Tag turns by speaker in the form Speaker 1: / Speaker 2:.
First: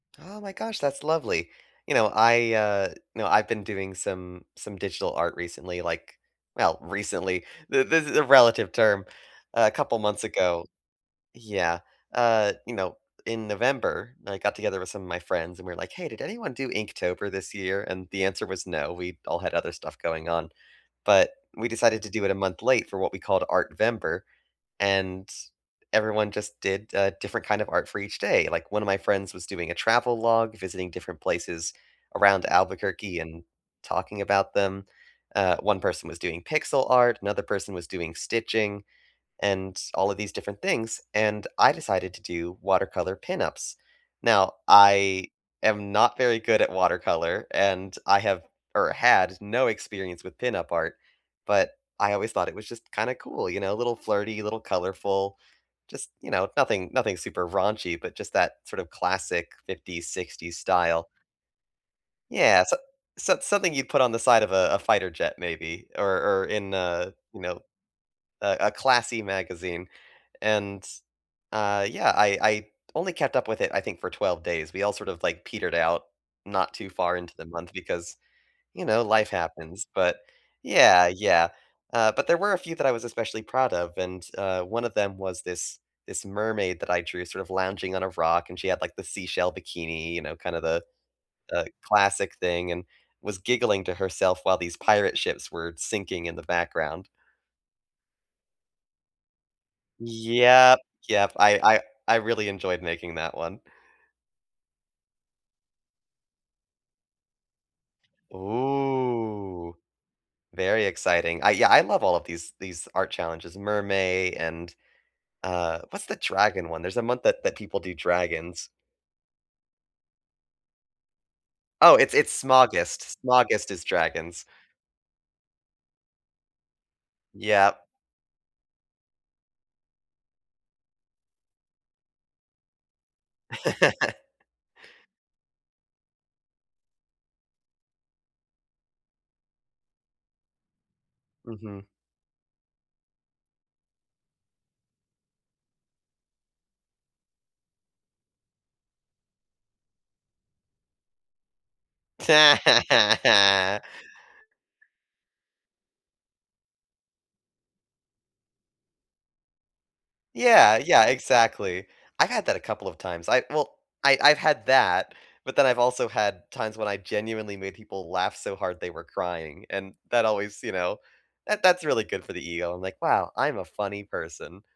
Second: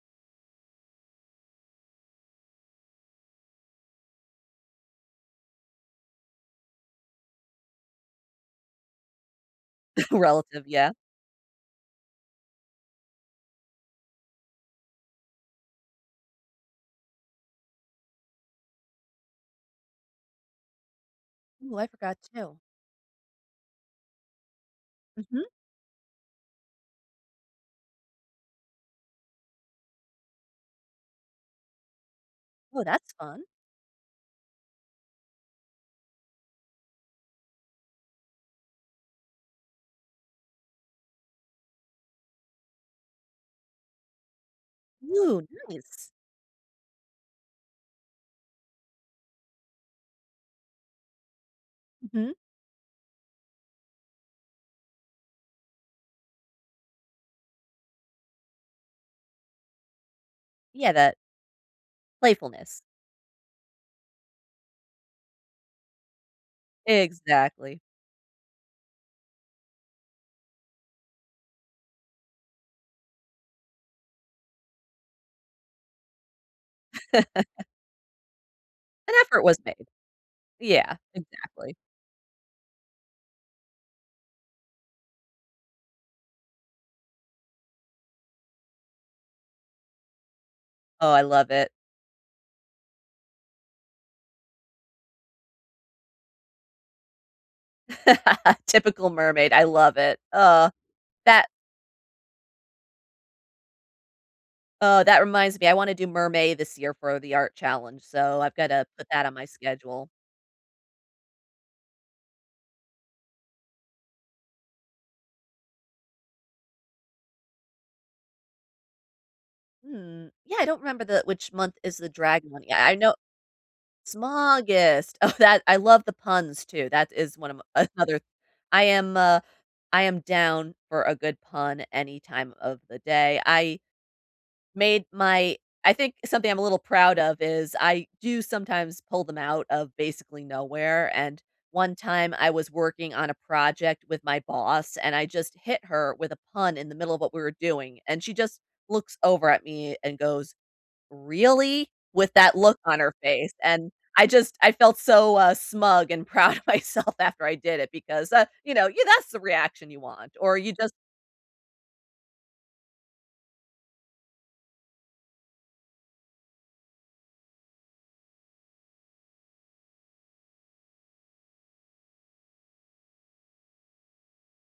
Speaker 1: Oh, my gosh, that's lovely. You know, I, uh, know, I've been doing some some digital art recently, like well, recently, th this is a relative term. A couple months
Speaker 2: "Relative,"
Speaker 1: ago
Speaker 2: yeah?
Speaker 1: Yeah, uh, you know, in November, I got together with some of my friends, and we're like, "Hey, did anyone do Inktober this year?" And the answer was "no," we all had other stuff going on. But, we
Speaker 2: Ooh, I
Speaker 1: decided to
Speaker 2: forgot
Speaker 1: do it a
Speaker 2: too.
Speaker 1: month late for what we called "Artvember", and
Speaker 2: Mhm.
Speaker 1: everyone just did a different kind of art for each day. Like, one of my friends was doing a travel log, visiting different places around
Speaker 2: Oh, that's
Speaker 1: Albuquerque
Speaker 2: fun.
Speaker 1: and talking about them. Uh, one person was doing pixel art, another person was doing stitching and all of these different things, and I decided to do watercolor pin-ups. Now, I
Speaker 2: Ooh,
Speaker 1: am
Speaker 2: nice.
Speaker 1: not very good at watercolor, and I have, or had, no experience with pin-up art, but I always
Speaker 2: Mhm.
Speaker 1: thought it was just kinda cool, you know, a little flirty, a little colorful, just, you know, nothing nothing super raunchy, but just that, sort of, classic '50s, '60s
Speaker 2: Yeah,
Speaker 1: style.
Speaker 2: that
Speaker 1: Yeah. So
Speaker 2: playfulness.
Speaker 1: so something you put on the side of a a fighter jet maybe, or or in a, you know,
Speaker 2: Exactly.
Speaker 1: a a classy magazine. And, uh, yeah, I I only kept up with it, I think, for 12 days, we all sort of, like, petered out not too far into the month because, you know,
Speaker 2: An
Speaker 1: life
Speaker 2: effort was
Speaker 1: happens,
Speaker 2: made.
Speaker 1: but
Speaker 2: Yeah,
Speaker 1: yeah, yeah.
Speaker 2: exactly.
Speaker 1: Uh, but there were a few that I was especially proud of, and, uh, one of them was this this mermaid that I drew sort of lounging on a rock, and she had, like, the seashell bikini, you know, kind of the,
Speaker 2: Oh, I love
Speaker 1: uh,
Speaker 2: it.
Speaker 1: classic thing and was giggling to herself while these pirate ships were sinking in the background.
Speaker 2: Typical mermaid, I love it. Uh,
Speaker 1: Yep. Yep.
Speaker 2: that
Speaker 1: I I I really enjoyed making that one.
Speaker 2: Uh, that reminds me. I wanna do Mermay this year for the art challenge, so I've gotta put that on my
Speaker 1: Ooh,
Speaker 2: schedule.
Speaker 1: very exciting. I yeah, I love all of these these art challenges, Mermay and, uh what's the dragon one? There's a month that that people do dragons.
Speaker 2: Mm. Yeah, I don't remember the which month
Speaker 1: Oh,
Speaker 2: is the
Speaker 1: it's it's
Speaker 2: dragon one, i I know
Speaker 1: Smaugust. Smaugust is dragons.
Speaker 2: Smaugust. Oh, that I love the puns too, that is one of
Speaker 1: Yep.
Speaker 2: m another I am, uh I am down for a good pun any time of the day. I made my I think something I'm a little proud of is I do sometimes pull them out of basically nowhere, and
Speaker 1: Mhm.
Speaker 2: one time I was working on a project with my boss, and I just hit her with a pun in the middle of what we were doing, and she just looks over at me and goes, "Really?" With that look on her face. And I just I felt so, uh, smug and proud of myself after I did it because, uh, you know, you that's the reaction you want or you
Speaker 1: Yeah,
Speaker 2: just
Speaker 1: yeah, exactly. I had that a couple of times, I well, I I've had that, but then I've also had times when I genuinely made people laugh so hard they were crying, and that always, you know, that that's really good for the ego. I'm like, "Wow, I'm a funny person."